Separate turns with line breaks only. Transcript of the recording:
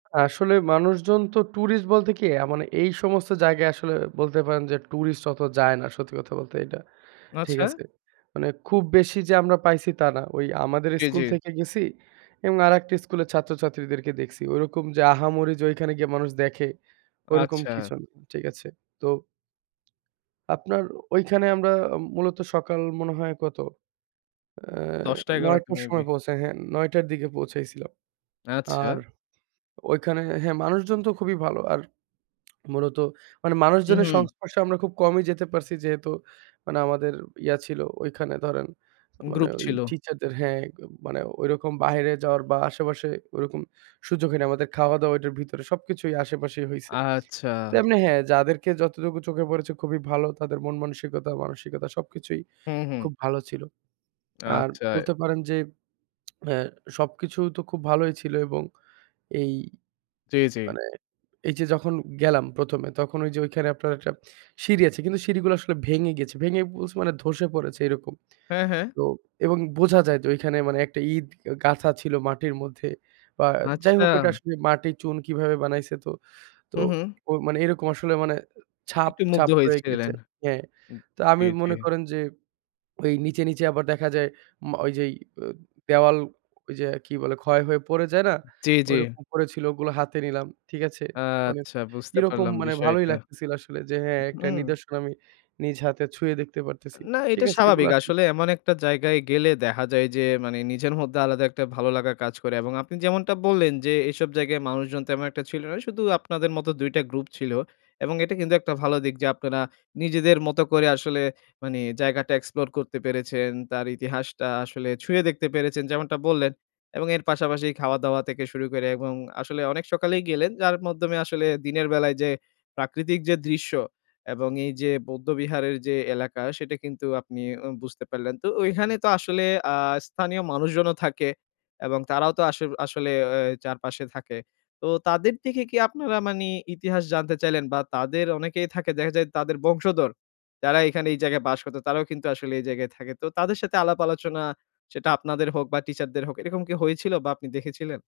আসলে মানুষজন তো ট্যুরিস্ট বলতে কি অ্যা মানে এই সমস্ত জায়গায় আসলে বলতে পারেন যে ট্যুরিস্ট অত যায় না সত্যি কথা বলতে এটা ঠিক
আচ্ছা।
আছে? মানে খুব বেশি যে আমরা পাইছি তা না ওই আমাদের
জি, জি।
স্কুল থেকে গেছি এবং আরেকটি স্কুলের ছাত্রছাত্রীদেরকে দেখছি ওরকম যে আহামরি যে ওইখানে গিয়া মানুষ দেখে ওরকম
আচ্ছা।
কিছু না ঠিক আছে তো। আপনার ঐখানে আমরা মূলত সকাল মনে হয় কত? অ্যা
১০ টা ১১
৯
টা
টার
মেবি।
সময় পৌঁছায়, হ্যাঁ ৯ টার দিকে পৌঁছাইছিলাম। আর
আচ্ছা।
ঐখানে হ্যাঁ মানুষজন তো খুবই ভালো। আর মূলত মানে
উঁ,
মানুষজনের
হু।
সংস্পর্শে আমরা খুব কমই যেতে পারছি। যেহেতু মানে আমাদের ইয়া ছিল ঐখানে ধরেন মানে
গ্রুপ
ওই
ছিল।
টিচারদের হ্যাঁ মানে ঐরকম বাইরে যাওয়ার বা আশেপাশে ওরকম সুযোগ হয়নি। আমাদের খাওয়া-দাওয়া ওইটার ভিতরে সবকিছুই আশেপাশেই হইছে।
আচ্ছা।
তেমনি হ্যাঁ যাদেরকে যতটুকু চোখে পড়েছে খুবই ভালো তাদের মন মানসিকতা মানসিকতা সবকিছুই
হম, হম।
খুব ভালো ছিল। আর
আচ্ছা।
বলতে পারেন যে অ্যা সবকিছু তো খুব ভালোই ছিল এবং এই
জি, জি।
মানে এই যে যখন গেলাম ১ম এ তখন ওই যে ওইখানে আপনার একটা সিঁড়ি আছে। কিন্তু সিঁড়িগুলা আসলে ভেঙে গেছে। ভেঙে বলছি মানে ধসে পড়েছে এইরকম।
হ্যাঁ, হ্যাঁ।
তো এবং বোঝা যায় তো ওইখানে মানে একটা ইট গাথা ছিল মাটির মধ্যে। বা যাই হোক এটা
আচ্ছা।
আসলে মাটির চুন কীভাবে বানাইছে তো, তো,
হু, হু।
ওই মানে এরকম আসলে মানে ছাপ,
একটু মুগ্ধ
ছাপ, রয়ে গিয়েছে।
হয়েছিলেন
হ্যাঁ
উ,
তো আমি
জি, জি।
মনে করেন যে ওই নিচে, নিচে, আবার দেখা যায় মা ওইযেই অ দেওয়াল ওইযে কি বলে? ক্ষয় হয়ে পড়ে যায় না?
জি, জি।
ঐরকম পড়েছিল ওগুলা হাতে নিলাম ঠিক আছে? মানে
আচ্ছা, বুঝতে
কিরকম
পারলাম
মানে ভালোই
বিষয়টা।
লাগতেছিল আসলে যে,
উ,
হ্যাঁ একটা
হুম।
নিদর্শন আমি নিজ হাতে ছুঁয়ে দেখতে পারতেছি।
না
ঠিক
এটা
আছে?
স্বাভাবিক।
এগুলা আসলে
আসলে এমন একটা জায়গায় গেলে দেখা যায় যে, মানে নিজের মধ্যে আলাদা একটা ভালো লাগার কাজ করে। এবং আপনি যেমনটা বললেন যে, এসব জায়গায় মানুষজন তেমন একটা ছিল না শুধু আপনাদের মতো ২ টা গ্রুপ ছিল। এবং এটা কিন্তু একটা ভালো দিক যে আপনারা নিজেদের মতো করে আসলে মানে জায়গাটা এক্সপ্লোর করতে পেরেছেন, তার ইতিহাসটা আসলে ছুঁয়ে দেখতে পেরেছেন যেমনটা বললেন। এবং এর পাশাপাশি খাওয়া-দাওয়া থেকে শুরু করে এবং আসলে অনেক সকালেই গেলেন যার মাধ্যমে আসলে দিনের বেলায় যে প্রাকৃতিক যে দৃশ্য এবং এই যে বৌদ্ধ বিহারের যে এলাকা সেটা কিন্তু আপনি উ বুঝতে পারলেন। তো ঐখানে তো আসলে আ স্থানীয় মানুষজনও থাকে এবং তারাও তো আস আসলে অ্যা চারপাশে থাকে। তো তাদের দেখে কি আপনারা মানে ইতিহাস জানতে চাইলেন? বা তাদের অনেকেই থাকে দেখা যায় তাদের বংশধর যারা এখানে এই জায়গায় বাস করতো তারাও কিন্তু আসলে এই জায়গায় থাকে। তো তাদের সাথে আলাপ-আলোচনা সেটা আপনাদের হোক বা টিচার দের হোক এরকম কি হয়েছিল? বা আপনি দেখেছিলেন?